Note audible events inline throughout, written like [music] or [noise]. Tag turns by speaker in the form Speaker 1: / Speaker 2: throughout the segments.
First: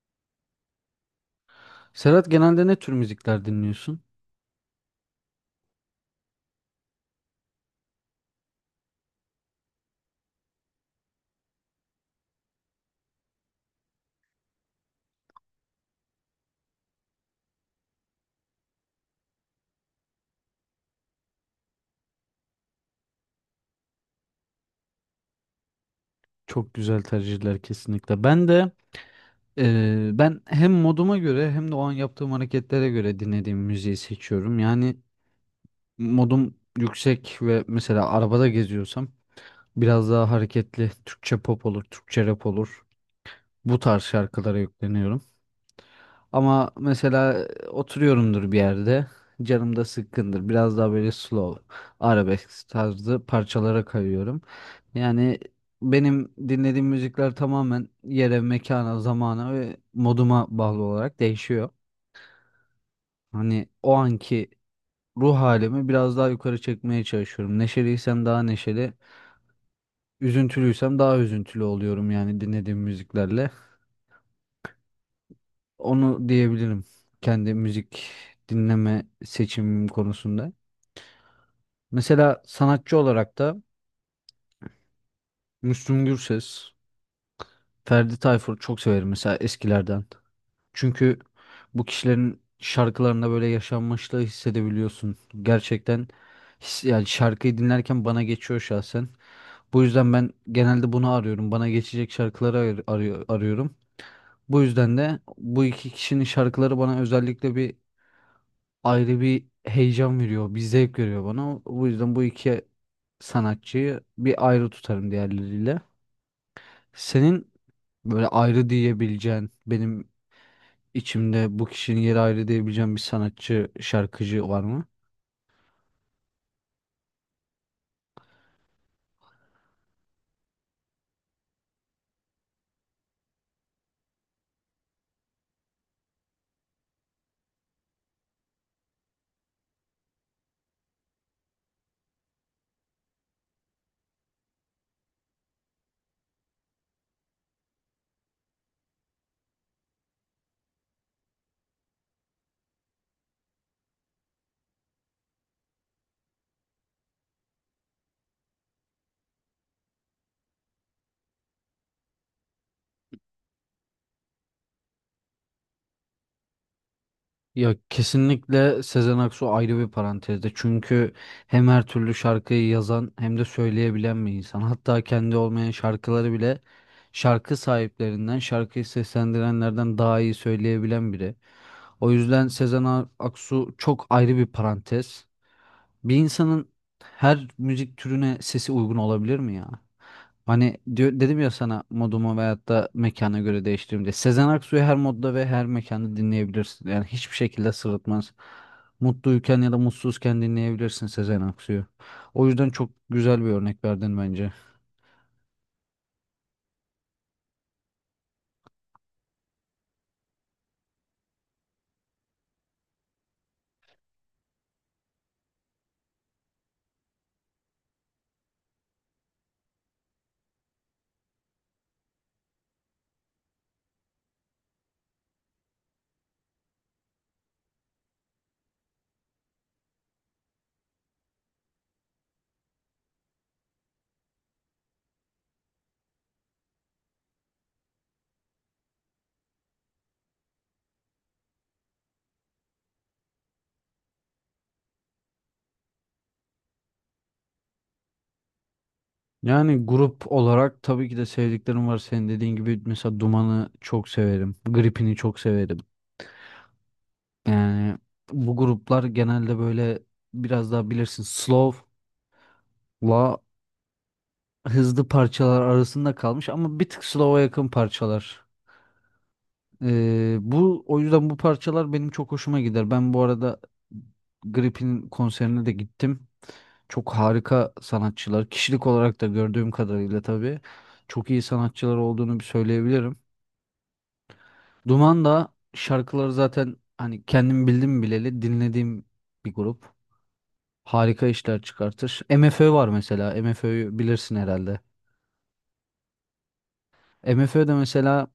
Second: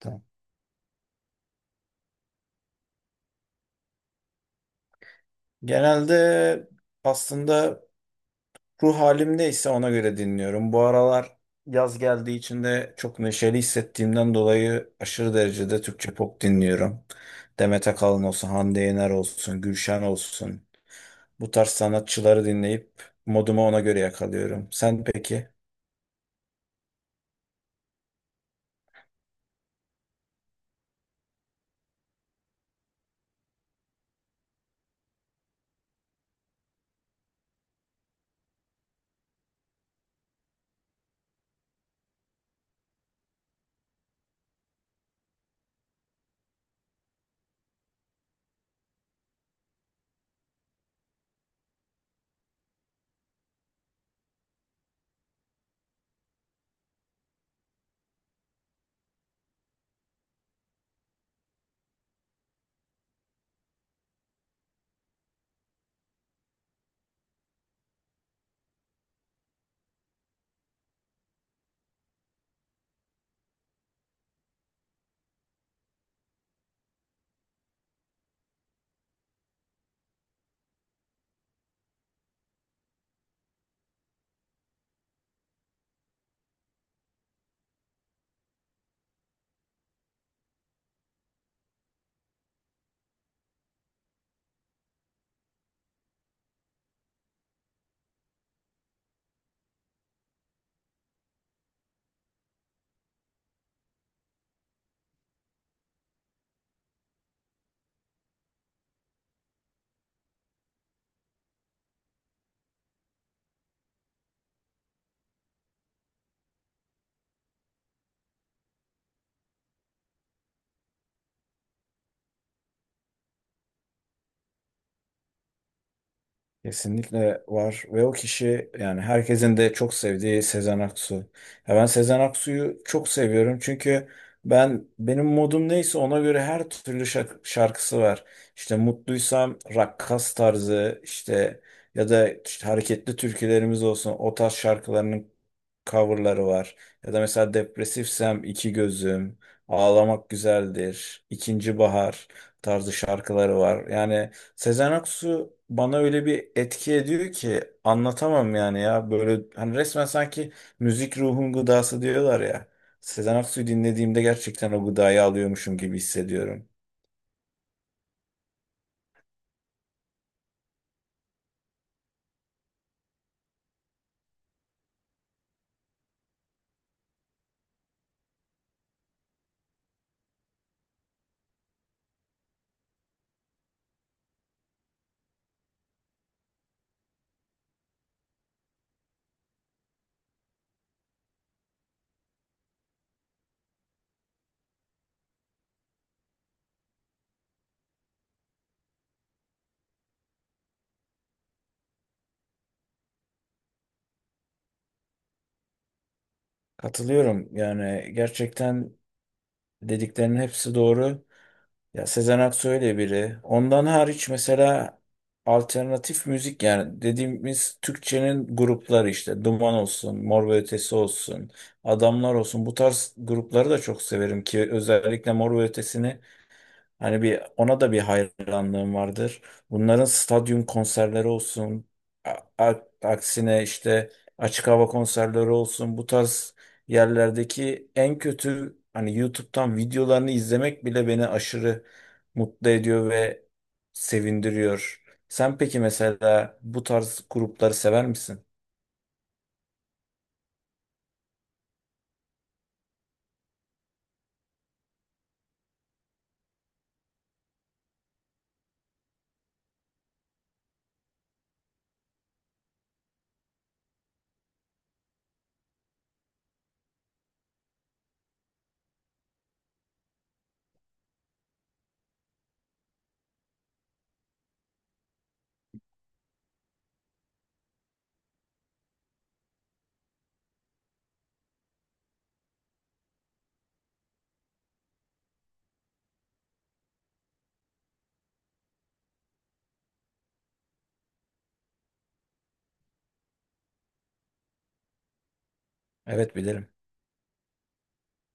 Speaker 1: Tamam.
Speaker 2: Serhat genelde ne tür müzikler dinliyorsun?
Speaker 1: Genelde aslında ruh halim halimdeyse ona göre dinliyorum. Bu aralar yaz geldiği için de çok neşeli hissettiğimden dolayı aşırı derecede Türkçe pop dinliyorum. Demet Akalın olsun, Hande Yener olsun, Gülşen olsun. Bu tarz sanatçıları dinleyip modumu ona göre yakalıyorum. Sen peki?
Speaker 2: Çok güzel tercihler kesinlikle. Ben de ben hem moduma göre hem de o an yaptığım hareketlere göre dinlediğim müziği seçiyorum. Yani modum yüksek ve mesela arabada geziyorsam biraz daha hareketli Türkçe pop olur, Türkçe rap olur. Bu tarz şarkılara yükleniyorum. Ama mesela oturuyorumdur bir yerde. Canım da sıkkındır. Biraz daha böyle slow, arabesk tarzı parçalara kayıyorum. Yani benim dinlediğim müzikler tamamen yere, mekana, zamana ve moduma bağlı olarak değişiyor. Hani o anki ruh halimi biraz daha yukarı çekmeye çalışıyorum. Neşeliysem daha neşeli, üzüntülüysem daha üzüntülü oluyorum yani dinlediğim müziklerle. Onu diyebilirim kendi müzik dinleme seçimim konusunda. Mesela sanatçı olarak da Müslüm Gürses, Ferdi Tayfur çok severim mesela eskilerden. Çünkü bu kişilerin şarkılarında böyle yaşanmışlığı hissedebiliyorsun. Gerçekten yani şarkıyı dinlerken bana geçiyor şahsen. Bu yüzden ben genelde bunu arıyorum. Bana geçecek şarkıları arıyor, arıyorum. Bu yüzden de bu iki kişinin şarkıları bana özellikle ayrı bir heyecan veriyor, bir zevk veriyor bana. Bu yüzden bu iki sanatçıyı bir ayrı tutarım diğerleriyle. Senin böyle ayrı diyebileceğin, benim içimde bu kişinin yeri ayrı diyebileceğin bir sanatçı, şarkıcı var mı?
Speaker 1: Kesinlikle var ve o kişi yani herkesin de çok sevdiği Sezen Aksu. Ya ben Sezen Aksu'yu çok seviyorum çünkü ben benim modum neyse ona göre her türlü şarkısı var. İşte mutluysam rakkas tarzı işte ya da işte hareketli türkülerimiz olsun o tarz şarkılarının coverları var. Ya da mesela depresifsem İki Gözüm, Ağlamak Güzeldir, İkinci Bahar tarzı şarkıları var. Yani Sezen Aksu bana öyle bir etki ediyor ki anlatamam yani ya böyle hani resmen sanki müzik ruhun gıdası diyorlar ya. Sezen Aksu'yu dinlediğimde gerçekten o gıdayı alıyormuşum gibi hissediyorum.
Speaker 2: Ya kesinlikle Sezen Aksu ayrı bir parantezde. Çünkü hem her türlü şarkıyı yazan hem de söyleyebilen bir insan. Hatta kendi olmayan şarkıları bile şarkı sahiplerinden, şarkıyı seslendirenlerden daha iyi söyleyebilen biri. O yüzden Sezen Aksu çok ayrı bir parantez. Bir insanın her müzik türüne sesi uygun olabilir mi ya? Hani diyor, dedim ya sana modumu veyahut da mekana göre değiştiririm diye. Sezen Aksu'yu her modda ve her mekanda dinleyebilirsin. Yani hiçbir şekilde sırıtmaz. Mutluyken ya da mutsuzken dinleyebilirsin Sezen Aksu'yu. O yüzden çok güzel bir örnek verdin bence.
Speaker 1: Katılıyorum yani gerçekten dediklerinin hepsi doğru. Ya Sezen Aksu öyle biri. Ondan hariç mesela alternatif müzik yani dediğimiz Türkçenin grupları işte Duman olsun, Mor ve Ötesi olsun, Adamlar olsun bu tarz grupları da çok severim ki özellikle Mor ve Ötesi'ni hani bir ona da bir hayranlığım vardır. Bunların stadyum konserleri olsun, aksine işte açık hava konserleri olsun, bu tarz yerlerdeki en kötü hani YouTube'dan videolarını izlemek bile beni aşırı mutlu ediyor ve sevindiriyor. Sen peki mesela bu tarz grupları sever misin?
Speaker 2: Yani grup olarak tabii ki de sevdiklerim var. Senin dediğin gibi mesela Duman'ı çok severim. Gripin'i çok severim. Yani bu gruplar genelde böyle biraz daha bilirsin slow'la hızlı parçalar arasında kalmış ama bir tık slow'a yakın parçalar. Bu o yüzden bu parçalar benim çok hoşuma gider. Ben bu arada Grip'in konserine de gittim. Çok harika sanatçılar. Kişilik olarak da gördüğüm kadarıyla tabii çok iyi sanatçılar olduğunu bir söyleyebilirim. Duman da şarkıları zaten hani kendim bildim bileli dinlediğim bir grup. Harika işler çıkartır. MFÖ var mesela. MFÖ'yü bilirsin herhalde.
Speaker 1: Evet bilirim.
Speaker 2: MFÖ de mesela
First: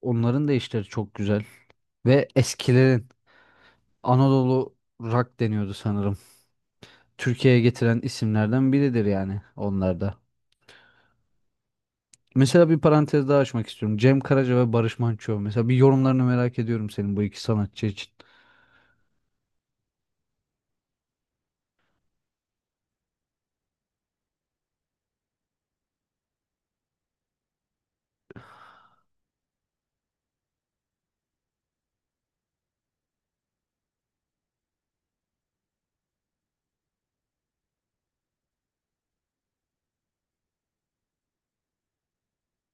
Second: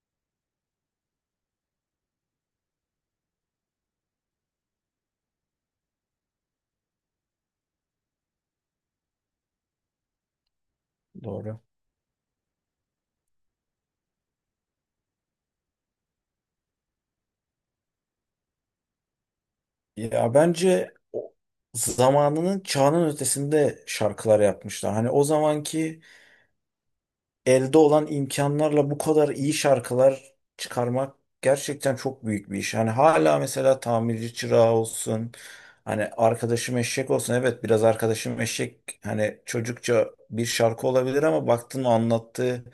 Speaker 2: onların da işleri çok güzel. Ve eskilerin Anadolu Rock deniyordu sanırım. Türkiye'ye getiren isimlerden biridir yani onlar da.
Speaker 1: Doğru.
Speaker 2: Mesela bir parantez daha açmak istiyorum. Cem Karaca ve Barış Manço. Mesela bir yorumlarını merak ediyorum senin bu iki sanatçı için.
Speaker 1: Ya bence zamanının çağının ötesinde şarkılar yapmışlar. Hani o zamanki elde olan imkanlarla bu kadar iyi şarkılar çıkarmak gerçekten çok büyük bir iş. Hani hala mesela tamirci çırağı olsun, hani arkadaşım eşek olsun. Evet biraz arkadaşım eşek hani çocukça bir şarkı olabilir ama baktın anlattığı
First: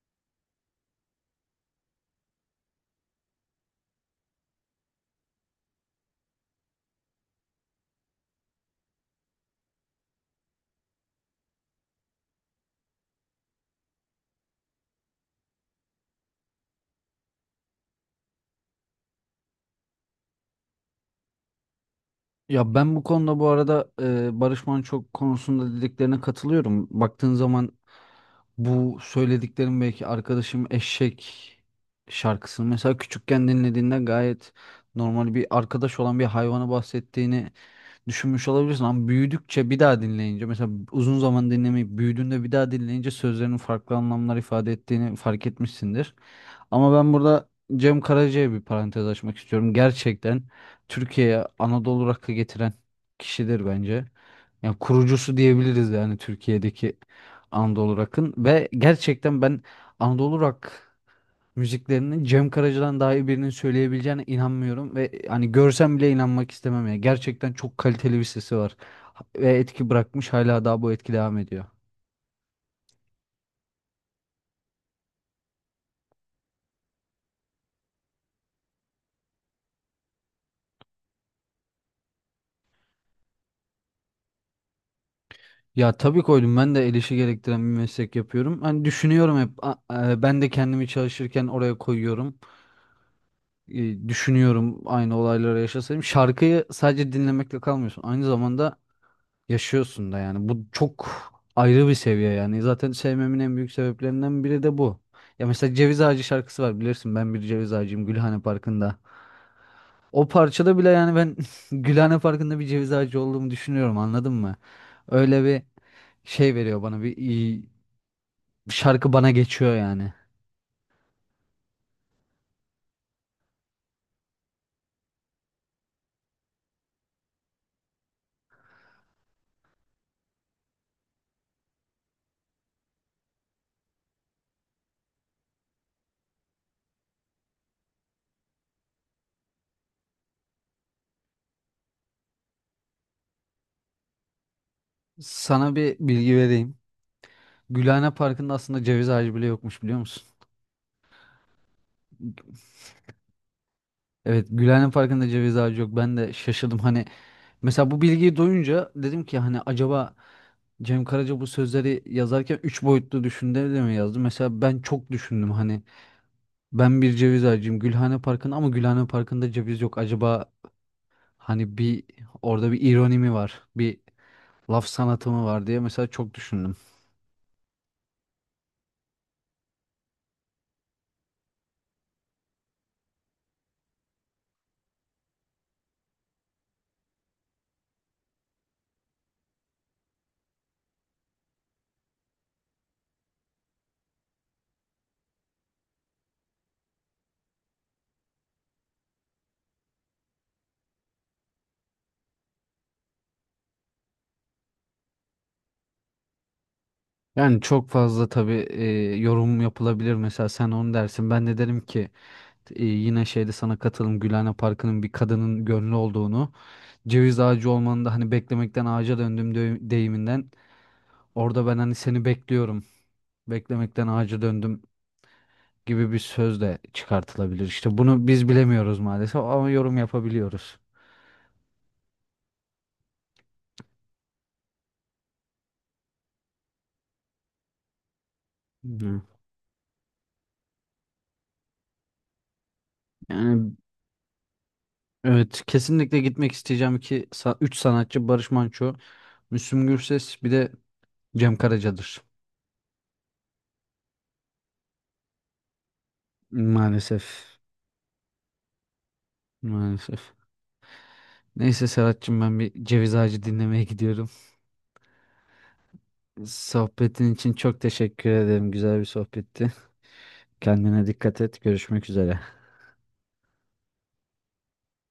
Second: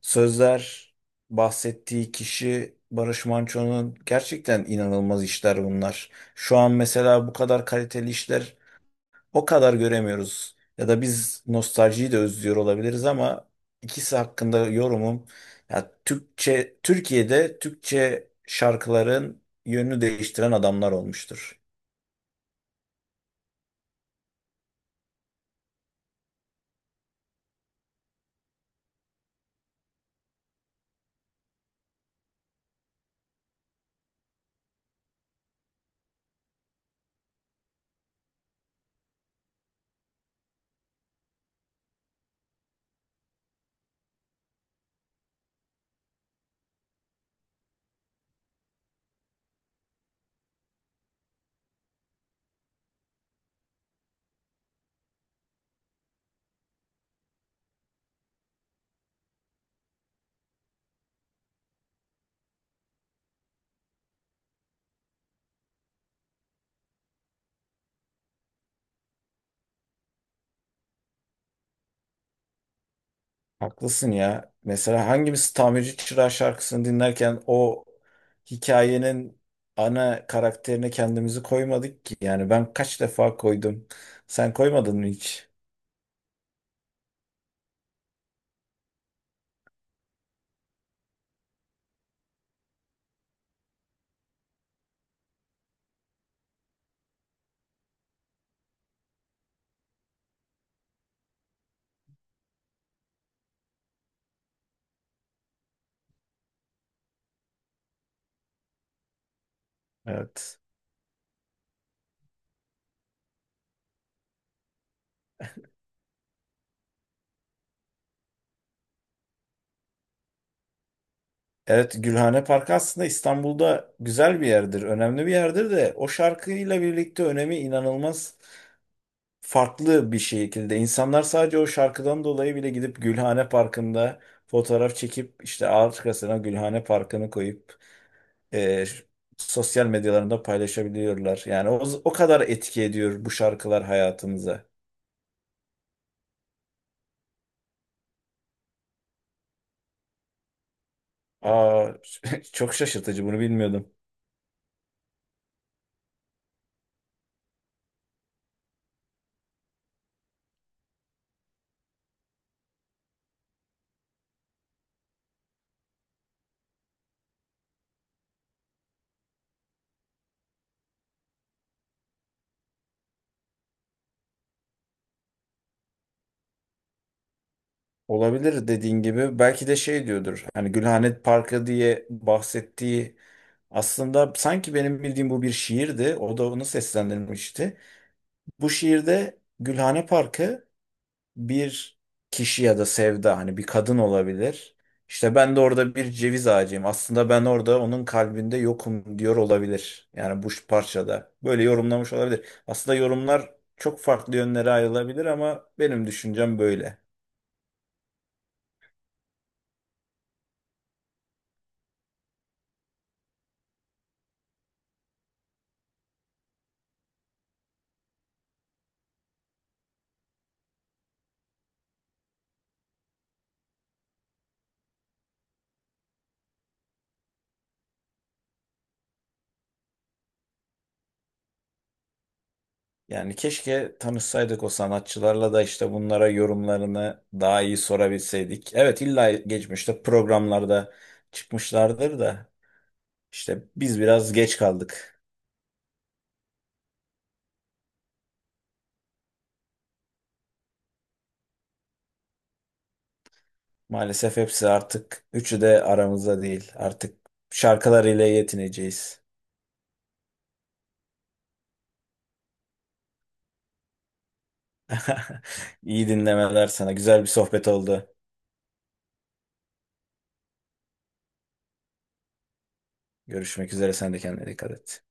Speaker 1: sözler, bahsettiği kişi Barış Manço'nun gerçekten inanılmaz işler bunlar. Şu an mesela bu kadar kaliteli işler o kadar göremiyoruz. Ya da biz nostaljiyi de özlüyor olabiliriz ama ikisi hakkında yorumum ya Türkçe Türkiye'de Türkçe şarkıların yönünü değiştiren adamlar olmuştur.
Speaker 2: Ya ben bu konuda bu arada Barış Manço konusunda dediklerine katılıyorum. Baktığın zaman bu söylediklerim belki arkadaşım Eşek şarkısını mesela küçükken dinlediğinde gayet normal bir arkadaş olan bir hayvanı bahsettiğini düşünmüş olabilirsin ama büyüdükçe bir daha dinleyince mesela uzun zaman dinlemeyip büyüdüğünde bir daha dinleyince sözlerinin farklı anlamlar ifade ettiğini fark etmişsindir. Ama ben burada Cem Karaca'ya bir parantez açmak istiyorum. Gerçekten Türkiye'ye Anadolu rock'ı getiren kişidir bence. Yani kurucusu diyebiliriz yani Türkiye'deki Anadolu rock'ın ve gerçekten ben Anadolu rock müziklerini Cem Karaca'dan daha iyi birinin söyleyebileceğine inanmıyorum ve hani görsem bile inanmak istemem ya. Gerçekten çok kaliteli bir sesi var ve etki bırakmış hala daha bu etki devam ediyor.
Speaker 1: Haklısın ya. Mesela hangimiz Tamirci Çırağı şarkısını dinlerken o hikayenin ana karakterine kendimizi koymadık ki. Yani ben kaç defa koydum. Sen koymadın mı hiç?
Speaker 2: Ya tabii koydum, ben de el işi gerektiren bir meslek yapıyorum. Hani düşünüyorum hep ben de kendimi çalışırken oraya koyuyorum. E, Düşünüyorum aynı olayları yaşasaydım. Şarkıyı sadece dinlemekle kalmıyorsun. Aynı zamanda yaşıyorsun da yani. Bu çok ayrı bir seviye yani. Zaten sevmemin en büyük sebeplerinden biri de bu. Ya mesela Ceviz Ağacı şarkısı var, bilirsin, ben bir ceviz ağacıyım Gülhane Parkı'nda. O
Speaker 1: Evet.
Speaker 2: parçada bile yani ben [laughs] Gülhane Parkı'nda bir ceviz ağacı olduğumu düşünüyorum, anladın mı? Öyle bir şey veriyor bana, bir şarkı bana geçiyor yani.
Speaker 1: Evet, Gülhane Parkı aslında İstanbul'da güzel bir yerdir, önemli bir yerdir de o şarkıyla birlikte önemi inanılmaz farklı bir şekilde. İnsanlar sadece o şarkıdan dolayı bile gidip Gülhane Parkı'nda fotoğraf çekip işte arkasına Gülhane Parkı'nı koyup e, sosyal medyalarında paylaşabiliyorlar. Yani o, o kadar etki ediyor bu şarkılar hayatımıza.
Speaker 2: Sana bir bilgi vereyim. Gülhane Parkı'nda aslında ceviz ağacı bile yokmuş, biliyor musun?
Speaker 1: Aa, [laughs] çok şaşırtıcı, bunu bilmiyordum.
Speaker 2: Evet, Gülhane Parkı'nda ceviz ağacı yok. Ben de şaşırdım hani. Mesela bu bilgiyi duyunca dedim ki hani acaba Cem Karaca bu sözleri yazarken üç boyutlu düşündü de mi yazdı? Mesela ben çok düşündüm hani ben bir ceviz ağacıyım Gülhane Parkı'nda ama Gülhane Parkı'nda ceviz yok. Acaba hani orada bir ironi mi var? Bir laf sanatı mı var diye mesela çok düşündüm.
Speaker 1: Olabilir, dediğin gibi belki de şey diyordur. Hani Gülhane Parkı diye bahsettiği, aslında sanki benim bildiğim bu bir şiirdi. O da onu seslendirmişti. Bu şiirde Gülhane Parkı bir kişi ya da sevda, hani bir kadın olabilir. İşte ben de orada bir ceviz ağacıyım. Aslında ben orada onun kalbinde yokum diyor olabilir. Yani bu parçada böyle yorumlamış olabilir. Aslında yorumlar çok farklı yönlere ayrılabilir ama benim düşüncem böyle.
Speaker 2: Yani çok fazla tabii yorum yapılabilir. Mesela sen onu dersin. Ben de derim ki yine şeyde sana katılım Gülhane Parkı'nın bir kadının gönlü olduğunu. Ceviz ağacı olmanı da hani beklemekten ağaca deyiminden orada ben hani seni bekliyorum, beklemekten ağaca döndüm gibi bir söz de çıkartılabilir. İşte bunu biz bilemiyoruz maalesef ama yorum yapabiliyoruz.
Speaker 1: Yani keşke tanışsaydık o sanatçılarla da işte bunlara yorumlarını daha iyi sorabilseydik. Evet
Speaker 2: Hı.
Speaker 1: illa geçmişte programlarda çıkmışlardır da işte
Speaker 2: Yani
Speaker 1: biz biraz geç kaldık.
Speaker 2: evet, kesinlikle gitmek isteyeceğim ki 3 sanatçı Barış Manço, Müslüm Gürses bir de Cem Karaca'dır.
Speaker 1: Maalesef hepsi artık üçü de aramızda değil. Artık
Speaker 2: Maalesef.
Speaker 1: şarkılarıyla yetineceğiz.
Speaker 2: Maalesef. Neyse Serhat'cığım, ben bir ceviz ağacı dinlemeye gidiyorum.
Speaker 1: [laughs] İyi dinlemeler sana. Güzel bir
Speaker 2: Sohbetin için
Speaker 1: sohbet
Speaker 2: çok
Speaker 1: oldu.
Speaker 2: teşekkür ederim. Güzel bir sohbetti. Kendine dikkat et. Görüşmek üzere.
Speaker 1: Görüşmek üzere. Sen de kendine dikkat et.